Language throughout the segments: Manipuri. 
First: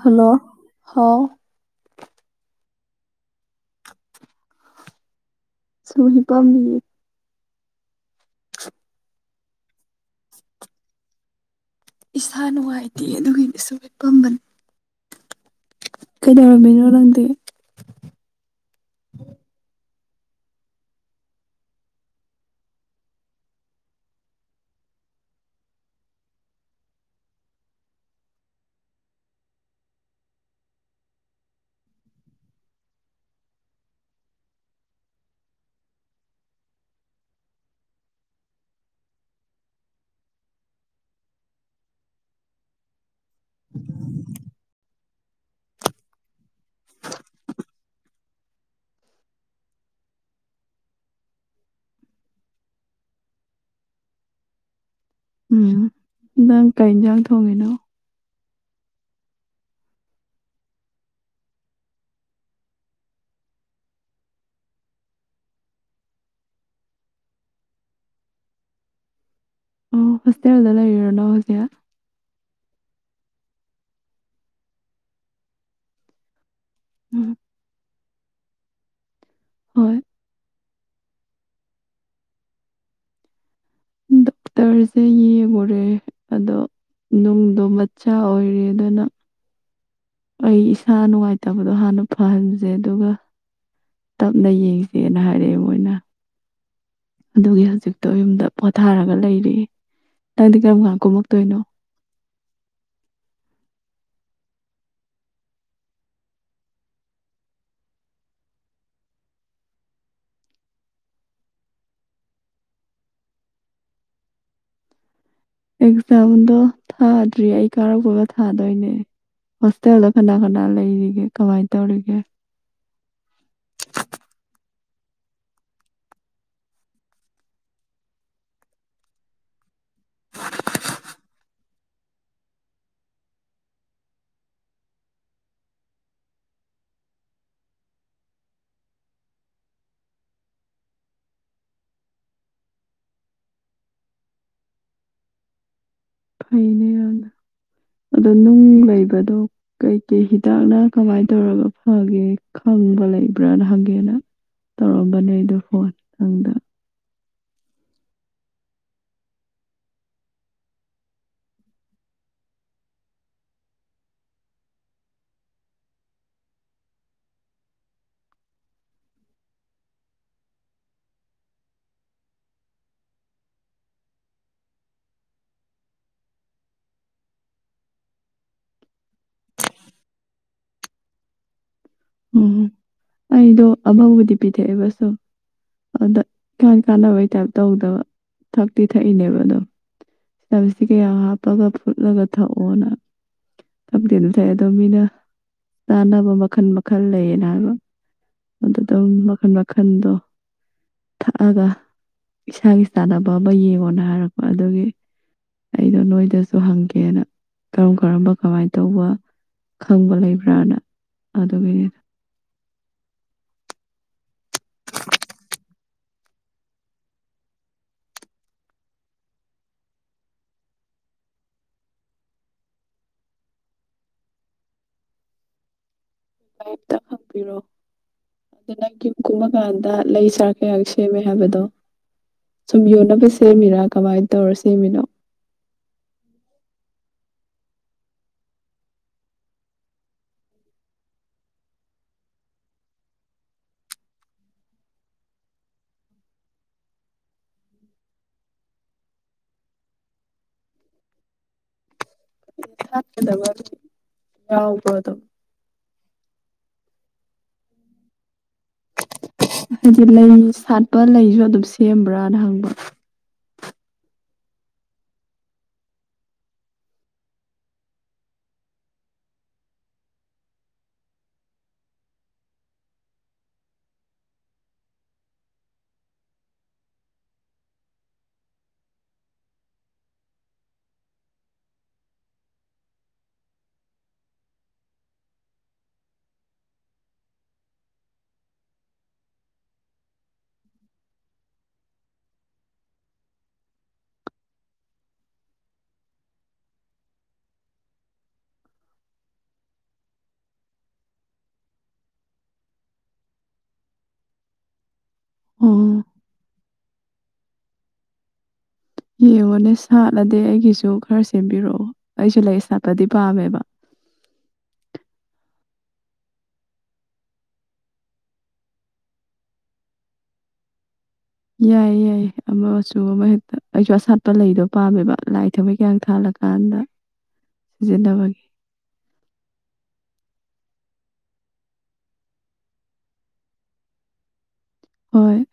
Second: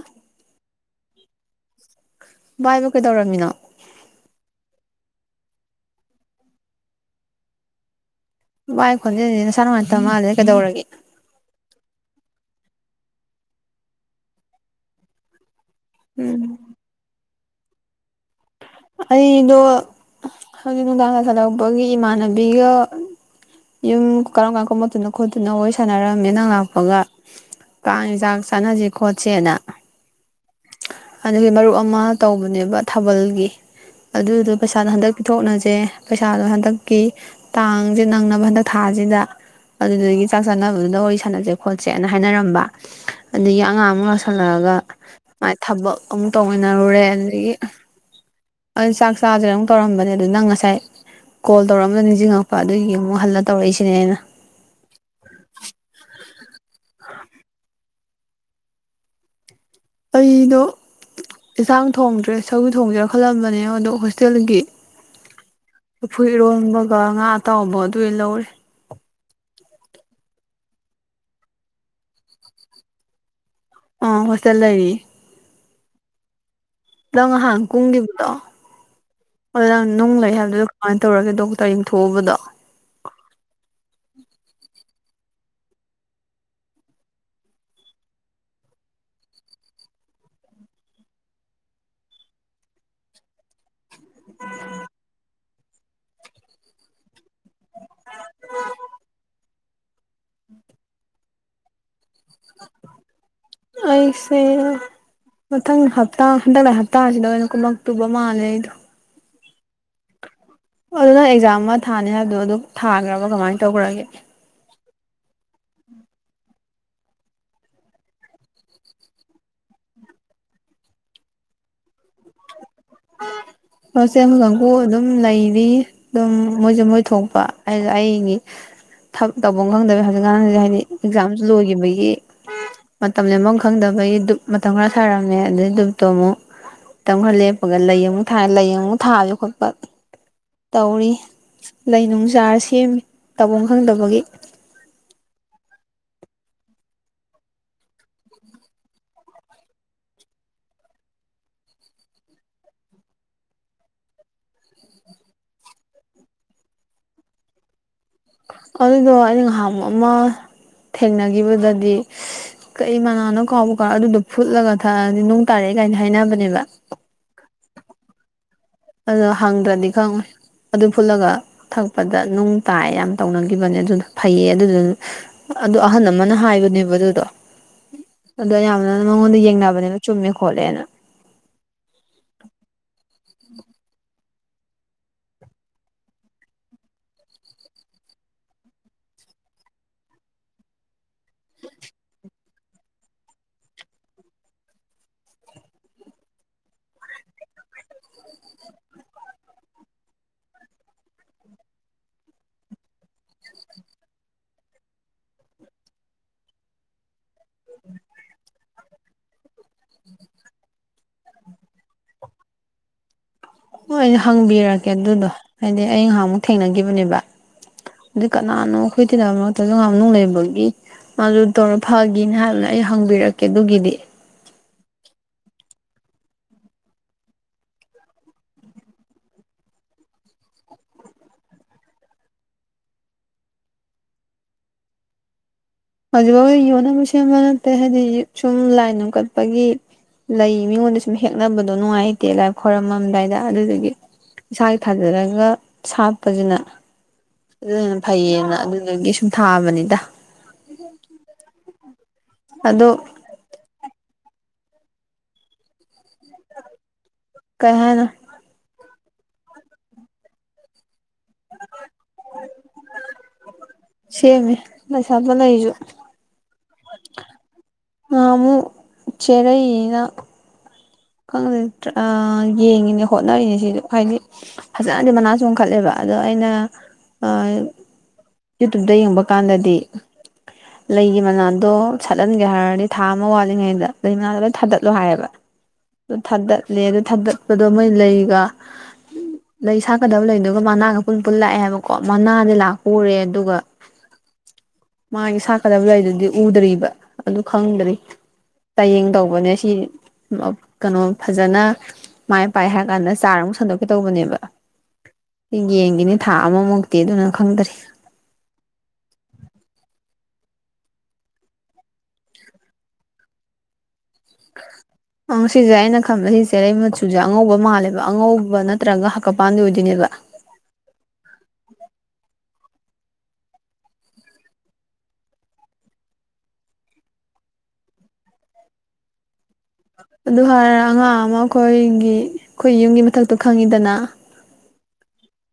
ꯍꯜꯂꯣ ꯍꯥꯎ ꯕꯥꯏꯕꯨ ꯀꯩꯗꯧꯔꯝꯃꯤꯅꯣ꯫ ꯇꯠꯇ ꯁ ꯍ ꯄꯝꯕꯤ ꯥꯏ ꯈꯣꯟꯖꯦꯜꯗꯗꯤ ꯅꯁꯥ ꯅꯨꯡꯉꯥꯏꯅꯝ ꯃꯥꯜꯂꯦ ꯀꯩꯗꯧꯔꯦ ꯏꯁꯥ ꯅꯨꯡꯉꯥꯏꯇꯦ ꯑꯗꯨꯒꯤꯗꯤ ꯁꯨꯒꯠꯄꯝꯕꯅꯤ ꯎꯝ ꯀꯩꯗꯧꯔꯝꯃꯤꯅꯣ ꯅꯪꯗꯤ ꯑꯩꯗꯣ ꯍꯧꯖꯤꯛ ꯅꯨꯡꯗꯥꯡꯗ ꯆꯠꯂꯛꯄꯒꯤ ꯏꯃꯥꯟꯅꯕꯤꯒ ꯌꯨꯝ ꯀꯔꯝ ꯀꯔ ꯀ ꯃꯠꯇꯨꯅ ꯈꯣꯠꯇꯨꯅ ꯋꯥꯔꯤ ꯁꯥꯟꯅꯔꯝꯃꯦ ꯅꯪ ꯂꯥꯛꯄꯒ ꯀꯥꯡ ꯌꯦꯟꯖꯥꯡ ꯆꯥꯟꯅꯁꯤ ꯈꯣꯠꯁꯦꯅ ꯑꯗꯨꯗꯒꯤ ꯃꯔꯨꯞ ꯑꯃ ꯇꯧꯕꯅꯦꯕ ꯊꯥꯕꯜꯒꯤ ꯑꯗꯨꯗꯣ ꯄꯩꯁꯥꯗꯣ ꯍꯟꯗꯛ ꯄꯤꯊꯣꯛꯅꯁꯦ ꯄꯩꯁꯥꯗꯣ ꯍꯟꯗꯛꯀꯤ ꯇꯥꯡꯁꯦ ꯅꯪꯅ ꯑꯗꯨ ꯍꯟꯗꯛ ꯊꯥꯁꯤꯗ ꯑꯗꯨꯗꯒꯤ ꯆꯥꯛ ꯆꯥꯅꯕꯗꯨꯗ ꯋꯥꯔꯤ ꯁꯥꯟꯅꯁꯦ ꯈꯣꯠꯁꯦꯅ ꯍꯥꯏꯅꯔꯝꯕ ꯑꯗꯒꯤ ꯑꯉꯥꯡ ꯑꯃꯨ ꯂꯧꯁꯤꯜꯂꯛꯑꯒ ꯃꯥꯏ ꯊꯕꯛ ꯑꯃꯨꯛ ꯇꯧꯃꯤꯟꯅꯔꯨꯔꯦ ꯑꯗꯒꯤ ꯑ ꯆꯥꯛ ꯆꯥꯁꯤꯔ ꯑꯃꯨꯛ ꯇꯧꯔꯝꯕꯅꯦ ꯑꯗꯨ ꯅꯪ ꯉꯁꯥꯏ ꯀꯣꯜ ꯇꯧꯔꯛꯑꯝꯗ ꯅꯤꯡꯁꯤꯡꯉꯛꯄ ꯑꯗꯨꯒꯤ ꯑꯃꯨꯛ ꯍꯜꯂ ꯇꯧꯔꯛꯏꯁꯤꯅꯦ ꯑꯩꯅ ꯎꯝ ꯅꯪ ꯀꯩ ꯌꯦꯟꯖꯥꯡ ꯊꯣꯡꯉꯤꯅꯣ ꯑꯩꯗꯣ ꯌꯦꯟꯁꯥꯡ ꯊꯣꯡꯗ꯭ꯔꯦ ꯁꯧꯒꯔ꯭ꯤ ꯊꯣꯡꯒꯦꯔꯥ ꯈꯜꯂꯝꯕꯅꯦ ꯑꯗꯣ ꯍꯣꯁꯇꯦꯜꯒꯤ ꯆꯐꯨ ꯏꯔꯣꯟꯕꯒ ꯉꯥ ꯑꯇꯥꯎꯕ ꯑꯗꯨ ꯂꯧꯔꯦ ꯑꯣ ꯍꯣꯁꯇꯦꯜꯗ ꯂꯩꯔꯤꯔꯣ ꯅꯣꯏ ꯍꯧꯖꯤꯛ꯫ ꯑ ꯍꯣꯁꯇꯦꯜꯗ ꯂꯩꯔꯤ ꯅꯪ ꯎꯝ ꯉꯍꯥꯟ ꯀꯨꯝꯈꯤꯕꯗꯣ ꯑꯗꯨ ꯅꯪ ꯍꯣꯏ ꯅꯨꯡ ꯂꯩ ꯍꯥꯏꯕꯗꯨ ꯀꯃꯥꯏꯅ ꯇꯧꯔꯒ ꯗꯣꯛꯇꯔ ꯌꯦꯡꯊꯣꯛꯎꯕꯗꯣ [unintelligible] ꯑꯗꯣ ꯂꯨꯝꯗꯣ ꯃꯆꯥ ꯑꯣꯏꯔꯦ ꯑꯗꯨꯅ꯫ ꯑꯩ ꯏꯁꯥ ꯅꯨꯡꯉꯥꯏꯇꯕꯗꯣ ꯍꯥꯟꯅ ꯐꯍꯟꯖꯦ ꯑꯗꯨꯒ ꯇꯞꯅ ꯌꯦꯡꯁꯦꯅ ꯍꯥꯏꯔꯛꯑꯦ ꯃꯣꯏꯅ ꯑꯗꯨꯒꯤ ꯍꯧꯖꯤꯛꯇꯣ ꯌꯨꯝꯗ ꯄꯣꯊꯥꯔꯒ ꯂꯩꯔꯦ ꯅꯪꯗꯤ ꯀꯔꯝ ꯃꯛꯇꯣꯏꯅꯣ ꯑꯩꯁꯦ ꯃꯊꯪ ꯍꯞꯇꯥ ꯍꯟꯗꯛ ꯍꯞꯇꯥꯁꯤꯗ ꯑꯣꯏꯅ ꯀꯨꯝꯃꯛꯇꯨꯕ ꯃꯥꯜꯂꯦ ꯑꯩꯗꯣ꯫ ꯑꯣ ꯑꯗꯨ ꯅꯪ ꯑꯦꯛꯖꯥꯝ ꯑꯃ ꯊꯥꯅꯤ ꯍꯥꯏꯕꯗꯣ ꯑꯗꯨ ꯊꯥꯈ꯭ꯔꯕ ꯀꯃꯥꯏꯅ ꯇꯧꯈ꯭ꯔꯒꯦ ꯑꯦꯛꯖꯥꯝꯗꯣ ꯊꯥꯗ꯭ꯔꯤ ꯑꯩ ꯀꯥꯔꯛꯄꯒ ꯊꯥꯗꯣꯏꯅꯦ ꯍꯣꯁꯇꯦꯜꯗ ꯀꯅꯥ ꯀꯅꯥ ꯂꯩꯔꯤꯒꯦ ꯀꯃꯥꯏꯅ ꯇꯧꯔꯤꯒꯦ ꯍꯣꯁꯇꯦꯜ ꯀꯥꯡꯕꯨꯨ ꯑꯗꯨꯝ ꯂꯩꯔꯤ ꯑꯗꯨꯝ ꯃꯣꯏꯁꯨ ꯃꯣꯏ ꯊꯣꯛꯄ ꯑꯩꯁꯨ ꯑꯩꯒꯤ ꯇꯐꯝ ꯈꯪꯗꯕ ꯍꯧꯖꯤꯛꯀꯥꯟꯁ ꯍꯥꯏꯗꯤ ꯑꯦꯛꯖꯥꯝꯁꯨ ꯂꯣꯏꯈꯤꯕꯒꯤ ꯃꯇꯝ ꯂꯦꯟꯐꯝ ꯈꯪꯗꯕꯒꯤ ꯗꯨꯛ ꯃꯇꯝ ꯈꯔ ꯁꯥꯔꯝꯃꯦ ꯑꯗꯨꯩ ꯗꯨꯞꯇꯣ ꯑꯃꯨꯛ ꯃꯇꯝ ꯈꯔ ꯂꯦꯞ ꯑꯗꯨꯒ ꯂꯩ ꯑꯃꯨꯛ ꯊꯥꯏ ꯂꯩ ꯑꯃꯨꯛ ꯊꯥꯕ ꯈꯣꯠꯄ꯫ ꯇꯧꯔꯤ ꯂꯩ ꯅꯨꯡ ꯆꯥꯔ ꯁꯦꯝꯃꯤ ꯇꯧꯐꯝ ꯈꯪꯗꯕꯒꯤ ꯑꯗꯣ ꯅꯨꯡ ꯂꯩꯕꯗꯣ ꯀꯩ ꯀꯩ ꯍꯤꯗꯥꯛꯅ ꯀꯃꯥꯏꯅ ꯇꯧꯔꯒ ꯐꯒꯦ ꯈꯪꯕ ꯂꯩꯕ꯭ꯔꯥꯅ ꯍꯪꯒꯦꯅ ꯇꯧꯔꯝꯕꯅꯦ ꯑꯗꯣ ꯀꯣ [unintelligible] ꯑꯗꯨꯗꯣ ꯑꯩꯅ ꯅꯍꯟꯃꯨꯛ ꯑꯃ ꯊꯦꯡꯅꯈꯤꯕꯗꯗꯤ꯫ ꯀꯩ ꯃꯅꯥꯅꯣ ꯀꯥꯎꯕ ꯀꯥꯎꯔ ꯑꯗꯨꯗꯣ ꯐꯨꯠꯂꯒ ꯊꯛꯑꯗꯤ ꯅꯨꯡ ꯇꯥꯔꯛꯑꯦ ꯀꯥꯏꯅ ꯍꯥꯏꯅꯕꯅꯦꯕ ꯑꯗꯣ ꯍꯪꯗ꯭ꯔꯗꯤ ꯈꯪꯉꯣꯏ ꯑꯗꯨ ꯐꯨꯠꯂꯒ ꯊꯛꯄꯗ ꯅꯨꯡ ꯇꯥꯏ ꯌꯥꯝ ꯇꯧꯅꯈꯤꯕꯅꯦ ꯑꯗꯨꯅ ꯐꯩꯌꯦ ꯑꯗꯨꯗꯨꯅ ꯑꯗꯨ ꯑꯍꯟ ꯑꯃꯅ ꯍꯥꯏꯕꯅꯦꯕ ꯑꯗꯨꯗꯣ ꯑꯗꯣ ꯌꯥꯝꯅ ꯃꯉꯣꯟꯗ ꯌꯦꯡꯅꯕꯅꯦꯕ ꯆꯨꯝꯃꯦ ꯈꯣꯠꯂꯦꯅ꯫ ꯎꯝ ꯑꯩꯗꯣ ꯑꯃꯕꯨꯗꯤ ꯄꯤꯊꯛꯑꯦꯕꯁꯨꯨꯝ꯫ ꯑꯗ ꯏꯀꯥꯟ ꯀꯥꯟꯅꯕꯩ ꯇꯥꯏꯞ ꯇꯧꯗꯕ ꯊꯛꯇꯤ ꯊꯛꯏꯅꯦꯕ ꯑꯗꯣ ꯆꯕꯤꯁꯤ ꯀꯌꯥ ꯍꯥꯞꯄꯒ ꯐꯨꯠꯂꯒ ꯊꯛꯑꯣꯅ ꯈꯗꯤ ꯑꯗꯨꯝ ꯊꯥꯏ ꯑꯗꯣ ꯃꯤꯅ ꯆꯥꯅꯕ ꯃꯈꯜ ꯃꯈꯜ ꯂꯩꯌꯦꯅ ꯍꯥꯏꯕ ꯑꯗꯨ ꯑꯗꯨꯝ ꯃꯈꯜ ꯃꯈꯟꯗꯣ ꯊꯛꯑꯒ ꯏꯁꯥꯒꯤ ꯆꯥꯟꯅꯕ ꯑꯃ ꯌꯦꯡꯉꯣꯅ ꯍꯥꯏꯔꯛꯄ ꯑꯗꯨꯒꯤ꯫ ꯑꯩꯗꯣ ꯅꯣꯏꯗꯁꯨ ꯍꯪꯒꯦꯅ ꯀꯔꯝ ꯀꯔꯝꯕ ꯀꯃꯥꯏꯅ ꯇꯧꯕ ꯈꯪꯕ ꯂꯩꯕ꯭ꯔꯅ ꯎꯝ꯫ ꯍꯣꯏ ꯍꯪꯕꯤꯔꯛꯀꯦ ꯑꯗꯨꯗꯣ ꯍꯥꯏꯗꯤ ꯑꯩ ꯉꯍꯥꯛꯃꯨꯛ ꯊꯦꯡꯅꯈꯤꯕꯅꯦꯕ ꯑꯗꯨ ꯀꯅꯥꯅꯣ ꯑꯩꯈꯣꯏ ꯇꯤꯗ ꯃꯔꯛꯇꯁꯨ ꯅꯨꯡ ꯂꯩꯕꯒꯤ ꯃꯥꯗꯨ ꯇꯧꯔ ꯐꯒꯤꯅ ꯍꯥꯏꯕꯅꯦ ꯑꯩ ꯍꯪꯕꯤꯔꯛꯀꯦ ꯑꯗꯨꯒꯤꯗꯤ ꯀꯝꯇ ꯍꯪꯕꯤꯔꯣ ꯑꯗꯨ ꯅꯪ ꯌꯨꯝ ꯀꯨꯝꯃꯀꯥꯟꯗ ꯂꯩ ꯆꯔ ꯀꯌꯥ ꯁꯦꯝꯃꯦ ꯍꯥꯏꯕꯗꯣ ꯁꯨꯝ ꯌꯣꯟꯅꯕ ꯁꯦꯝꯃꯤꯔꯥ ꯀꯃꯥꯏꯅ ꯇꯧꯔ ꯁꯦꯝꯃꯤꯅꯣ ꯍꯧꯖꯤꯛꯐꯥꯎꯗꯤ ꯌꯣꯟꯅꯕ ꯁꯦꯝꯕ ꯅꯠꯇꯦ ꯍꯥꯏꯗꯤ ꯁꯨꯝ ꯂꯥꯏ ꯅꯨꯡ ꯀꯠꯄꯒꯤ ꯂꯩ ꯃꯤꯉꯣꯟꯗ ꯁꯨꯝ ꯍꯦꯛꯅꯕꯗꯣ ꯅꯨꯡꯉꯥꯏꯇꯦ ꯂꯥꯏ ꯈꯣꯏꯔꯝꯃꯝꯗꯥꯏꯗ ꯑꯗꯨꯗꯒꯤ꯫ ꯏꯁꯥꯒꯤ ꯊꯥꯖꯔꯒ ꯁꯥꯠꯄꯁꯤꯅ ꯑꯗꯨꯅ ꯐꯩꯌꯦꯅ ꯑꯗꯨꯗꯒꯤ ꯁꯨꯝ ꯊꯥꯕꯅꯤꯗ ꯑꯗꯣ ꯊꯗ ꯌꯥꯎꯕ ꯑꯗꯨ [unintelligible] ꯀꯩ ꯍꯥꯏꯅꯣ ꯍꯥꯏꯗꯤ ꯂꯩ ꯁꯥꯠꯄ ꯂꯩꯁꯨ ꯑꯗꯨꯝ ꯁꯦꯝꯕ꯭ꯔꯥꯅ ꯍꯪꯕ ꯁꯦꯃꯤ ꯁꯥꯗꯂ ꯍꯖꯁꯨ ꯃꯍꯟꯃꯨꯛ ꯆꯦꯔꯩꯅ ꯈꯪꯗꯦ ꯌꯦꯡꯉꯤꯅꯦ ꯍꯣꯠꯅꯔꯤꯅꯦ ꯁꯤꯁꯨ ꯍꯥꯏꯗꯤ ꯐꯖꯅꯗꯤ ꯃꯅꯥ ꯆꯣꯡꯈꯠꯂꯦꯕ ꯑꯗꯣ ꯑꯩꯅ ꯌꯨꯇꯨꯞꯇ ꯌꯦꯡꯕ ꯀꯥꯟꯗꯗꯤ ꯂꯩꯒꯤ ꯃꯅꯥꯗꯣ ꯁꯥꯠꯍꯟꯒꯦ ꯍꯥꯏꯔꯗꯤ ꯊꯥ ꯑꯃ ꯋꯥꯠꯂꯤꯉꯩꯗ ꯂꯩ ꯃꯅꯥꯗꯣ ꯂꯣꯏ ꯊꯥꯗꯠꯂꯣ ꯍꯥꯏꯌꯦꯕ ꯑꯗꯨ ꯊꯥꯗꯠꯂꯦ ꯑꯗꯨ ꯊꯥꯗꯠꯄꯗꯣ ꯃꯣꯏ ꯂꯩꯒ꯫ ꯂꯩ ꯁꯥꯠꯀꯗꯕ ꯂꯩꯗꯨꯒ ꯃꯅꯥꯒ ꯄꯨꯟ ꯄꯨꯟꯅꯥ ꯂꯥꯛꯑꯦ ꯍꯥꯏꯕꯀꯣ ꯃꯅꯥꯗꯤ ꯂꯥꯛꯄꯥ ꯎꯔꯦ ꯑꯗꯨꯒ ꯃꯥꯒꯤ ꯁꯥꯠꯀꯗꯕ ꯂꯩ ꯗꯨꯗꯤ ꯎꯗ꯭ꯔꯤꯕ ꯑꯗꯨ ꯈꯪꯗ꯭ꯔꯤ ꯆꯥꯡꯌꯦꯡ ꯇꯧꯕꯅꯦ ꯁꯤꯖ ꯀꯩꯅꯣ ꯐꯖꯅ ꯃꯥꯏ ꯄꯥꯛ ꯑ ꯍꯥꯏꯔ ꯀꯥꯟꯗ ꯆꯥꯔ ꯑꯃꯨꯛ ꯁꯟꯗꯣꯛꯀꯦ ꯇꯧꯕꯅꯦꯕ꯫ ꯑꯣ ꯌꯦꯡꯒꯤꯅꯤ ꯊꯥ ꯑꯃꯃꯨꯛꯇꯤ ꯑꯗꯨꯅ ꯈꯪꯗꯔꯤ ꯌꯦꯡꯉꯣꯅꯦ ꯁꯥꯠꯂꯗꯤ ꯑꯩꯒꯤꯁꯨ ꯈꯔ ꯁꯦꯝꯕꯤꯔꯛꯑꯣ ꯑꯩꯁꯨ ꯂꯩ ꯁꯥꯠꯄꯗꯤ ꯄꯥꯝꯃꯦꯕ꯫ [unintelligible] ꯑꯪ ꯁꯤꯁꯦ ꯑꯩꯅ ꯈꯟꯕ ꯁꯤ ꯆꯦꯔꯩ ꯃꯆꯨꯁꯦ ꯑꯉꯧꯕ ꯃꯥꯜꯂꯦꯕ ꯑꯉꯧꯕ ꯅꯠꯇ꯭ꯔꯒ ꯍꯥꯛꯀꯄꯥꯟꯗꯤ ꯑꯣꯏꯗꯣꯏꯅꯦꯕ꯫ ꯌꯥꯏꯌꯦ ꯌꯥꯏ ꯑꯃ ꯃꯆꯨ ꯑꯃ ꯍꯦꯛꯇ ꯑꯩꯁꯨ ꯑꯁꯥꯠꯄ ꯂꯩꯗꯣ ꯄꯥꯝꯃꯦꯕ ꯂꯥꯏ ꯊꯥꯃꯩ ꯀꯌꯥ ꯊꯥꯜꯂꯛꯒ꯫ ꯍꯥꯟꯗ ꯁꯤꯖꯤꯟꯅꯕꯒꯤ꯫ ꯑꯗꯨ ꯍꯥꯏꯔ ꯑꯉꯥꯡ ꯑꯃ ꯑꯩꯈꯣꯏꯒꯤ ꯑꯩꯈꯣꯏ ꯌꯨꯝꯒꯤ ꯃꯊꯛꯇꯣ ꯈꯪꯉꯤꯗꯅ ꯍꯣꯏ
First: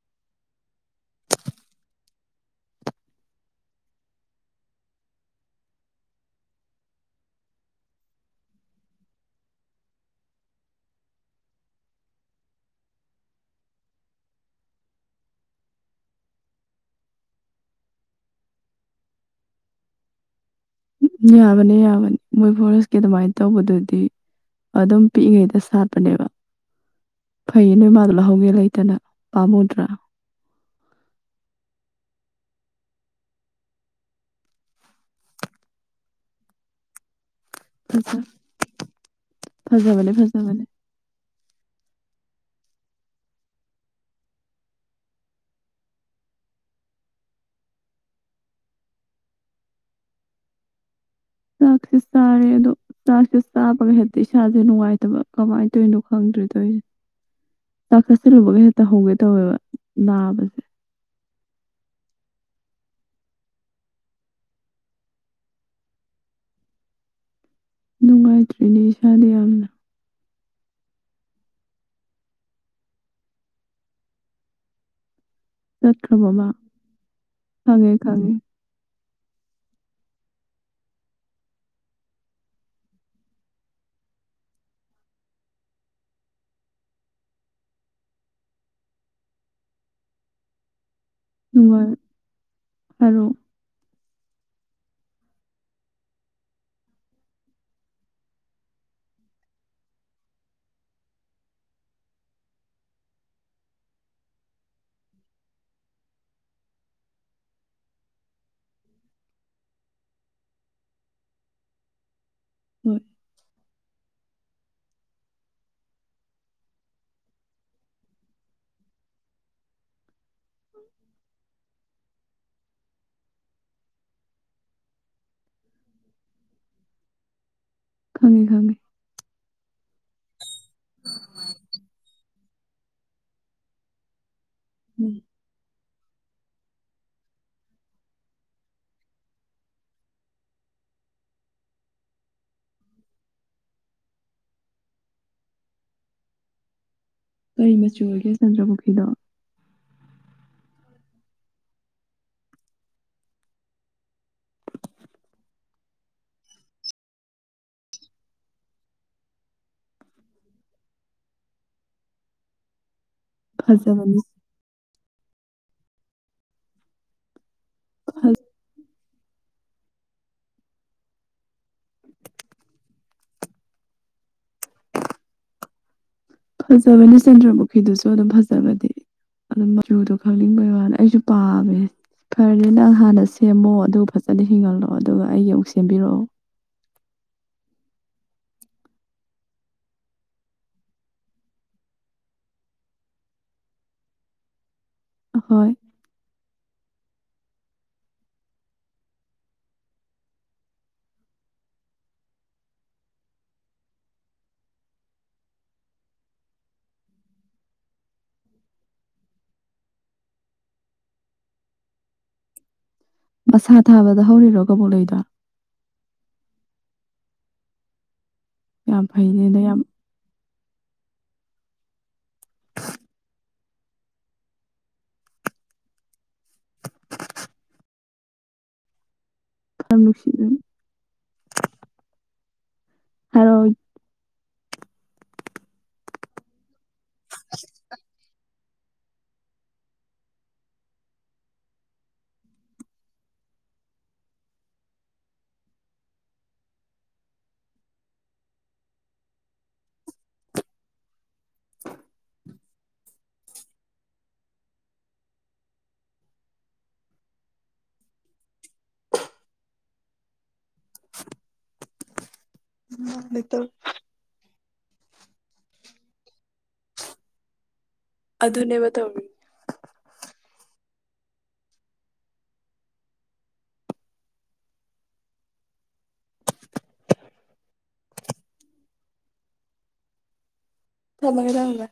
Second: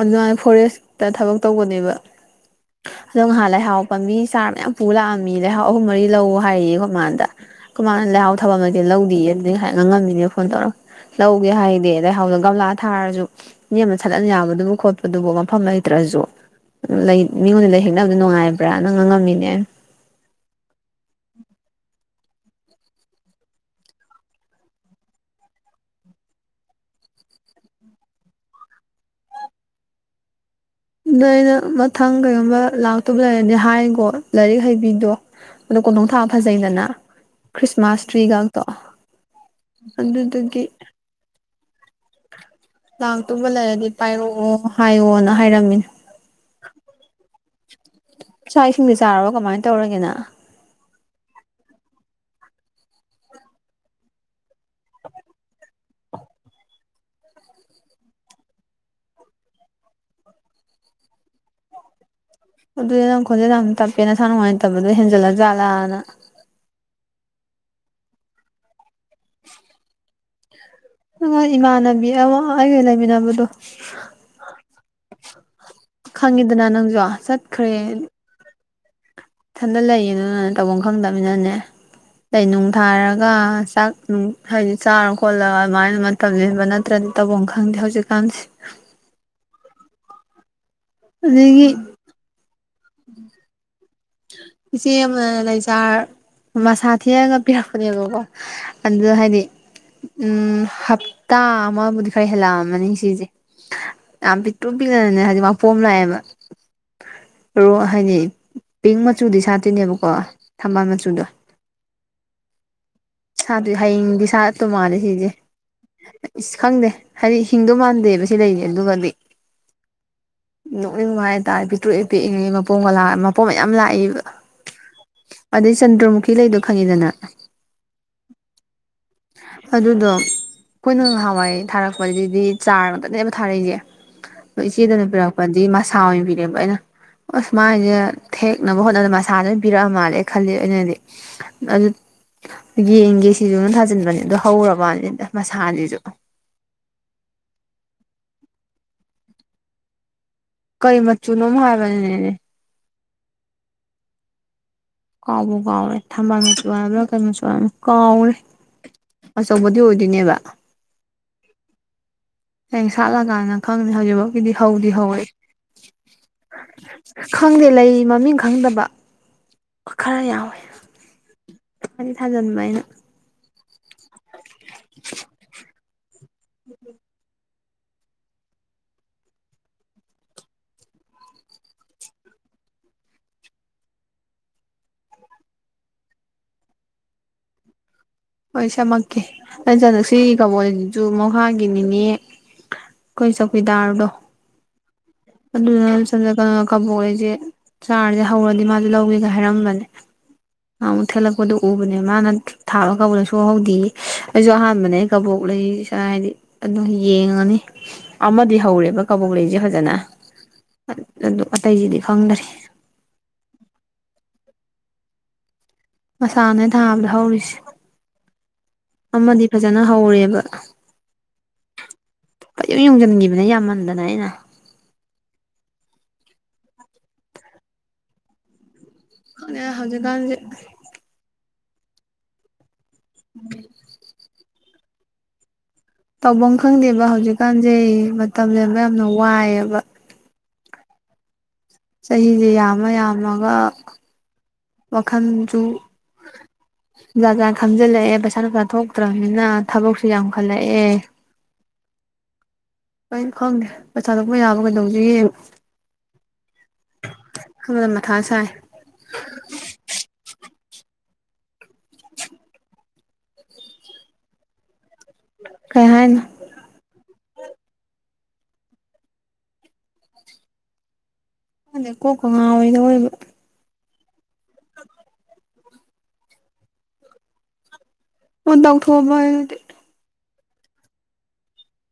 ꯑꯗꯨꯃꯥꯏꯅ ꯐꯣꯔꯦꯁꯇ ꯊꯕꯛ ꯇꯧꯕꯅꯦꯕ ꯑꯗꯣ ꯉꯥꯍꯥꯟ ꯂꯩꯍꯥꯎ ꯄꯥꯕꯤ ꯆꯥꯔ ꯃꯌꯥꯝ ꯄꯨ ꯂꯥꯛꯑꯝꯃꯤ ꯂꯩꯍꯥꯎ ꯑꯍꯨꯝ ꯃꯔꯤ ꯂꯧ ꯍꯥꯏꯌꯦꯌꯦ ꯑꯩꯈꯣꯏ ꯃꯥ ꯗ ꯑꯩꯈꯣꯏ ꯃꯥ ꯅ ꯂꯩꯍꯥꯎ ꯊꯕꯛ ꯂꯩꯇꯦꯅ ꯂꯧꯗꯦꯌꯦ ꯑꯗꯨꯅ ꯍꯥꯏꯅ ꯉꯝꯃꯤꯅꯦ ꯐꯣꯟ ꯇꯧꯔꯒ ꯂꯧꯒꯦ ꯍꯥꯏꯗꯦ ꯂꯩꯍꯥꯎ ꯒꯝꯂꯥ ꯊꯥꯔꯁꯨ ꯅꯦꯝꯅ ꯁꯠꯍꯟ ꯌꯥꯕꯗꯨ ꯑꯗꯨꯕꯨ ꯈꯣꯠꯄꯗꯨꯕꯨ ꯃꯐꯝ ꯂꯩꯇ꯭ꯔꯁꯨ꯫ ꯂꯩ ꯃꯤꯉꯣꯟꯗꯩ ꯂꯩ ꯍꯦꯛꯅꯕꯗꯣ ꯅꯨꯡꯉꯥꯏꯕ꯭ꯔꯥ ꯅꯪ ꯉꯥꯡꯉꯝꯃꯤꯅꯦ ꯎ ꯌꯥꯝꯕꯅꯤ ꯌꯥꯕꯅꯤ ꯃꯣꯏ ꯐꯣꯔꯦꯁꯀꯤ ꯑꯗꯨꯃꯥꯏꯅ ꯇꯧꯕꯗꯨꯗꯤ ꯑꯗꯨꯝ ꯄꯤꯛꯏꯉꯩꯗ ꯁꯥꯠꯄꯅꯦꯕ꯫ ꯐꯩꯌꯦ ꯅꯣꯏ ꯃꯥ ꯗꯣ ꯂꯧꯍꯧꯒꯦ ꯂꯩꯇꯅ ꯄꯥꯝꯃꯨꯗ꯭ꯔꯥ ꯅꯣꯏꯅ ꯃꯊꯪ ꯀꯩꯒꯨꯝꯕ ꯂꯥꯛꯇꯧꯕ ꯂꯩꯔꯗꯤ ꯍꯥꯏꯒꯣ ꯂꯥꯏꯔꯤꯛ ꯍꯩꯕꯤꯗꯣ ꯑꯗꯣ ꯀꯣꯟꯊꯣꯡꯗ ꯊꯕꯥ ꯐꯖꯩꯗꯅ ꯈ꯭ꯔꯤꯁꯃꯥꯁ ꯇ꯭ꯔꯤ ꯐꯖ- ꯒꯥꯛꯇꯣ ꯐꯖꯕꯅꯦ ꯑꯗꯨꯗꯨꯒꯤ ꯐꯖꯕꯅꯦ ꯂꯥꯛꯇꯨꯕ ꯂꯩꯔꯗꯤ ꯄꯥꯏꯔꯛꯑꯣ ꯍꯥꯏꯌꯣꯅ ꯍꯥꯏꯔꯝꯃꯤꯅꯦ꯫ ꯆꯥꯛ ꯏꯁꯤꯡꯗꯤ ꯆꯥꯔꯕꯣ ꯀꯃꯥꯏꯅ ꯇꯧꯔꯒꯦ ꯅꯪ ꯆꯥꯛꯁꯦ ꯆꯥꯔꯦ ꯑꯗꯣ ꯆꯥꯛꯁꯦ ꯆꯥꯕꯒ ꯍꯦꯛꯇ ꯏꯁꯥꯁꯦ ꯅꯨꯡꯉꯥꯏꯇꯕ ꯀꯃꯥꯏ ꯇꯣꯏꯅꯣ ꯈꯪꯗ꯭ꯦ ꯇꯧꯁꯦ ꯆꯥꯈꯠꯁꯤꯜꯂꯨꯕꯒ ꯍꯦꯛꯇ ꯍꯧꯒꯦ ꯇꯧꯋꯦꯕ ꯅꯥꯕꯁꯦ ꯑꯗꯨꯗꯤ ꯅꯪ ꯈꯣꯟꯖꯦꯜ ꯌꯥꯝ ꯇꯞꯄꯦ ꯅꯁꯥ ꯅꯨꯡꯉꯥꯏ ꯇꯕꯗꯣ ꯍꯦꯟꯖꯜꯂ ꯆꯥꯠꯂꯥꯅ ꯅꯨꯡꯉꯥꯏꯇ꯭ꯔꯤꯅꯦ ꯏꯁꯥꯗꯤ ꯌꯥꯝꯅ꯫ ꯅꯉꯣꯏ ꯏꯃꯥꯟꯅꯕꯤ ꯑꯃ ꯑꯩꯒ ꯂꯩꯃꯤꯟꯅꯕꯗꯣ ꯆꯠꯈ꯭ꯔꯕꯣ ꯃꯥ ꯈꯪꯉꯤꯗꯅ ꯅꯪꯁꯨ ꯆꯠꯈ꯭ꯔꯦ ꯈꯪꯉꯦ ꯈꯪꯉꯦ ꯏꯊꯟꯗ ꯂꯩꯌꯦ ꯑꯗꯨ ꯅꯅ ꯇꯧꯐꯝ ꯈꯪꯗꯕꯅꯤꯅꯅꯦ ꯂꯩꯩꯅꯨꯡ ꯊꯥꯔꯒ ꯆꯥꯛ ꯅꯨꯡ ꯍꯥꯏꯗꯤ ꯆꯥꯔ ꯈꯣꯠꯂꯒ ꯑꯗꯨꯃꯥꯏꯅ꯫ ꯇꯧꯂꯕ ꯅꯠꯇ꯭ꯔꯗꯤ ꯇꯧꯐꯝ ꯈꯪꯗꯦ ꯍꯧꯖꯤꯛꯀꯥꯟꯁꯦ ꯑꯗꯒꯤ꯫ ꯑ ꯏꯆꯦ ꯑꯃ ꯂꯩꯆꯥꯔ ꯃꯁꯥ ꯊꯦꯛꯑꯒ ꯄꯤꯔꯛꯄꯅꯦꯕꯀꯣ꯫ ꯑꯗꯨ ꯍꯥꯏꯗꯤ ꯎꯝ ꯍꯞꯇꯥ ꯑꯃꯕꯨꯗꯤ ꯈꯔ ꯍꯦꯜꯂꯛꯑꯝꯃꯅꯤ ꯁꯤꯁꯦ꯫ ꯌꯥꯝ ꯄꯤꯛꯇꯣ ꯄꯤꯛꯅꯅꯅꯦ ꯍꯥꯏꯗꯤ ꯃꯥꯄꯣꯝ ꯂꯥꯛꯑꯦꯕ ꯔꯣ ꯍꯥꯏꯗꯤ ꯄꯤꯡ ꯃꯆꯨꯗꯤ ꯁꯥꯠꯇꯤꯅꯦꯕꯀꯣ ꯊꯝꯕꯥꯜ ꯃꯆꯨꯗꯣ ꯍꯣꯏ ꯁꯥꯗ ꯍꯌꯦꯡꯗꯤ ꯁꯥꯠꯇꯧ ꯃꯥꯜꯂꯦ ꯁꯤꯁꯦ ꯏꯁ ꯈꯪꯗꯦ ꯍꯥꯏꯗꯤ ꯍꯤꯡꯗꯧ ꯃꯥꯟꯗꯦꯕ ꯁꯤ ꯂꯩꯔꯤ ꯑꯗꯨꯒꯗꯤ ꯅꯣꯛꯅꯤꯡ ꯍꯥꯏꯇꯥꯔꯦ ꯄꯤꯛꯇ꯭ꯔꯨꯏ ꯄꯤꯛꯏꯉꯩ ꯃꯄꯣꯝꯒꯥ ꯃꯄꯣꯝ ꯃꯌꯥꯝ ꯂꯥꯛꯏꯕ꯫ ꯑꯗꯩ ꯆꯟꯗ꯭ꯔꯃꯨꯈꯤ ꯂꯩꯗꯣ ꯈꯪꯉꯤꯗꯅ ꯈꯪꯉꯦ ꯈꯪꯉꯦ꯫ ꯑꯗꯨꯗꯣ ꯑꯩꯈꯣꯏꯅ ꯉꯍꯥꯟꯋꯥꯏ ꯊꯥꯔꯛꯄꯗꯗꯤ ꯆꯥꯔ ꯉꯇꯅꯦꯕ ꯊꯥꯔꯛꯏꯌꯦꯦ ꯑꯗꯣ ꯏꯆꯦꯗꯅ ꯎꯝ ꯄꯤꯔꯛꯄꯗꯤ ꯃꯁꯥ ꯑꯣꯏꯅ ꯄꯤꯔꯛꯑꯕ ꯑꯩꯅ ꯑꯁꯨꯃꯥꯏꯁꯦ ꯊꯦꯛꯅꯕ ꯍꯣꯠꯅꯕꯗ ꯃꯁꯥꯁꯦ ꯑꯗꯨꯝ ꯄꯤꯔꯛꯑ ꯃꯥꯜꯂꯦ ꯈꯜꯂꯤ ꯑꯩꯅꯗꯤ꯫ ꯑꯗꯨ ꯌꯦꯡꯒꯦ ꯁꯤꯁꯨ ꯑꯗꯨ ꯊꯥꯖꯤꯟꯕꯅꯦ ꯑꯗꯨ ꯍꯧꯔꯕꯅꯤ ꯃꯁꯥꯁꯤꯁꯨ ꯀꯩ ꯃꯆꯨ ꯑꯣꯏꯒꯦ ꯆꯟꯗ꯭ꯔ ꯄꯨꯈꯈꯤꯗꯣ ꯀꯔꯤ ꯃꯆꯨꯅꯣꯝ ꯍꯥꯏꯕꯅꯤꯅꯦꯅꯦ꯫ ꯀꯥꯎꯕ ꯀꯥꯎꯔꯦ ꯊꯝꯕꯥꯜ ꯃꯁꯨꯨ ꯋꯥꯔꯕ꯭ꯔꯥ ꯀꯩꯣ ꯃꯆꯨ ꯋꯥꯔꯕ ꯀꯥꯎꯔꯦ ꯑꯆꯧꯕꯗꯤ ꯑꯣꯏꯗꯣꯏꯅꯦꯕ ꯍꯌꯦꯡ ꯁꯥꯠꯂ ꯀꯥꯟꯗ ꯈꯪꯗꯦ ꯐꯖꯕꯅꯤ ꯍꯧꯖꯤꯛꯐꯥꯎꯒꯤꯗꯤ ꯍꯧꯗꯤ ꯍꯧꯔꯛ ꯈꯪꯗꯦ ꯂꯩ ꯃꯃꯤꯡ ꯐꯖ ꯈꯪꯗꯕ ꯈꯔ ꯌꯥꯎꯋꯦ ꯈꯗꯤ ꯊꯥꯖꯟꯕ ꯍꯥꯏꯅ [unintelligible] ꯐꯖꯕꯅꯤ ꯁꯦꯟꯗ꯭ꯔꯃꯨꯈꯤꯗꯨꯁꯨ ꯑꯗꯨꯝ ꯐꯖꯕꯅꯦ ꯑꯗꯨ ꯃꯆꯨꯗꯣ ꯈꯪꯅꯤꯡꯕꯩ ꯋꯥꯅꯤ ꯑꯩꯁꯨ ꯄꯥꯝꯃꯦ ꯐꯔꯦ ꯅꯪ ꯍꯥꯟꯅ ꯁꯦꯝꯃꯣ ꯑꯗꯨꯒ ꯐꯖꯅ ꯍꯤꯡꯒꯜꯂꯣ ꯑꯗꯨꯒ ꯑꯩꯒꯤ ꯑꯃꯨꯛ ꯁꯦꯝꯕꯤꯔꯛꯑꯣ ꯍꯣꯏ ꯁꯝꯃꯛꯀꯦ ꯅꯪ ꯆꯗꯨꯁꯤ ꯁꯤꯒꯤ ꯀꯥꯕꯣꯛ ꯁꯤꯁꯨ ꯃꯍꯥꯒꯤꯅꯤꯅꯦ꯫ ꯑꯩꯈꯣꯏ ꯆꯧꯀꯤꯗꯥꯔꯗꯣ ꯑꯍꯣꯏ ꯑꯗꯨꯅ꯫ ꯁꯝꯗ ꯀꯩꯅꯣ ꯀꯕꯣꯛ ꯑꯩꯁꯦ ꯆꯥꯔꯁꯦ ꯍꯧꯔꯗꯤ ꯃꯥꯁꯦ ꯂꯧꯒꯦꯒ ꯍꯥꯏꯔꯝꯕꯅꯦ ꯑ ꯑꯃꯨꯛ ꯊꯦꯠꯂꯛꯄꯗꯨ ꯎꯕꯅꯦ ꯃꯥꯅ ꯊꯥꯔ ꯀꯕꯣꯛꯗ ꯁꯣꯛꯍꯧꯗꯦꯌꯦ ꯑꯩꯁꯨ ꯑꯍꯥꯟꯕꯅꯦ ꯑꯩ ꯀꯕꯣꯛ ꯂꯩ ꯁꯣꯔ ꯍꯥꯏꯗꯤ ꯑꯗꯨ ꯌꯦꯡꯉꯅꯤ꯫ ꯑꯃꯗꯤ ꯍꯧꯔꯦꯕ ꯀꯕꯣꯛ ꯂꯩꯁꯦ ꯐꯖꯅ ꯑꯗꯨ ꯑꯇꯩꯁꯤꯗꯤ ꯈꯪꯗꯔꯤꯦ ꯃꯁꯥ ꯊꯥꯕꯗ ꯍꯧꯔꯤꯔꯣ ꯀꯕꯣꯛ ꯂꯩꯣꯏ꯭ꯔꯣ ꯃꯁꯥꯅ ꯊꯥꯕꯗ ꯍꯧꯔꯤꯁꯦ ꯌꯥꯝ ꯐꯩꯅꯦ ꯑꯃꯗꯤ ꯅꯪ ꯌꯥꯝ ꯐꯖꯅ ꯍꯧꯔꯦꯕ ꯀ ꯑꯗꯨꯨꯝ ꯌꯡꯁꯤꯟꯈꯤꯕꯅꯦ ꯌꯥꯝꯃꯟꯗꯅ ꯑꯩꯅ ꯑꯗꯨꯅꯦ ꯌꯥꯝ ꯅꯨꯡꯁꯤ ꯍꯧꯖꯤꯛꯀꯥꯟꯁꯤ꯫ [unintelligible] ꯇꯧꯐꯝ ꯈꯪꯗꯦꯕ ꯍꯧꯖꯤꯛꯀꯥꯟꯁꯦ ꯃꯇꯝ ꯂꯦꯟꯕ ꯌꯥꯝꯅ ꯋꯥꯏꯌꯦꯕ꯫ ꯆꯍꯤꯁꯦ ꯌꯥꯝꯃ ꯌꯥꯝꯃꯒ ꯃꯈꯜꯁꯨ ꯖꯥ ꯖꯥ ꯈꯥꯝꯖꯜꯂꯛꯑꯦ ꯄꯩꯁꯥ ꯅꯨꯡꯁꯥ ꯊꯣꯛꯇ꯭ꯔꯕꯅꯤꯅ ꯊꯕꯛꯁꯨ ꯌꯥꯝꯡꯈꯠꯂꯛꯑꯦ [inaudible] ꯂꯣꯏꯅ ꯈꯪꯗꯦ ꯄꯩꯁꯥ ꯊꯣꯛꯄ ꯌꯥꯕ ꯀꯩꯗꯧꯁꯦ ꯌꯦꯡ꯫ ꯍꯗ ꯃ ꯊꯥ ꯆꯥꯏ [inaudible] ꯎꯝ ꯅꯇ ꯀꯩꯍꯥꯏꯅ ꯑꯗꯨꯅꯦꯕ ꯇꯧꯋ ꯑꯗ ꯀꯣꯛꯀ ꯉꯥꯣꯏꯗ ꯑꯣꯏꯕ ꯑꯣ ꯇꯧꯊꯣꯛꯕ ꯑꯗꯨꯗꯤ꯫ ꯊꯃꯒꯗ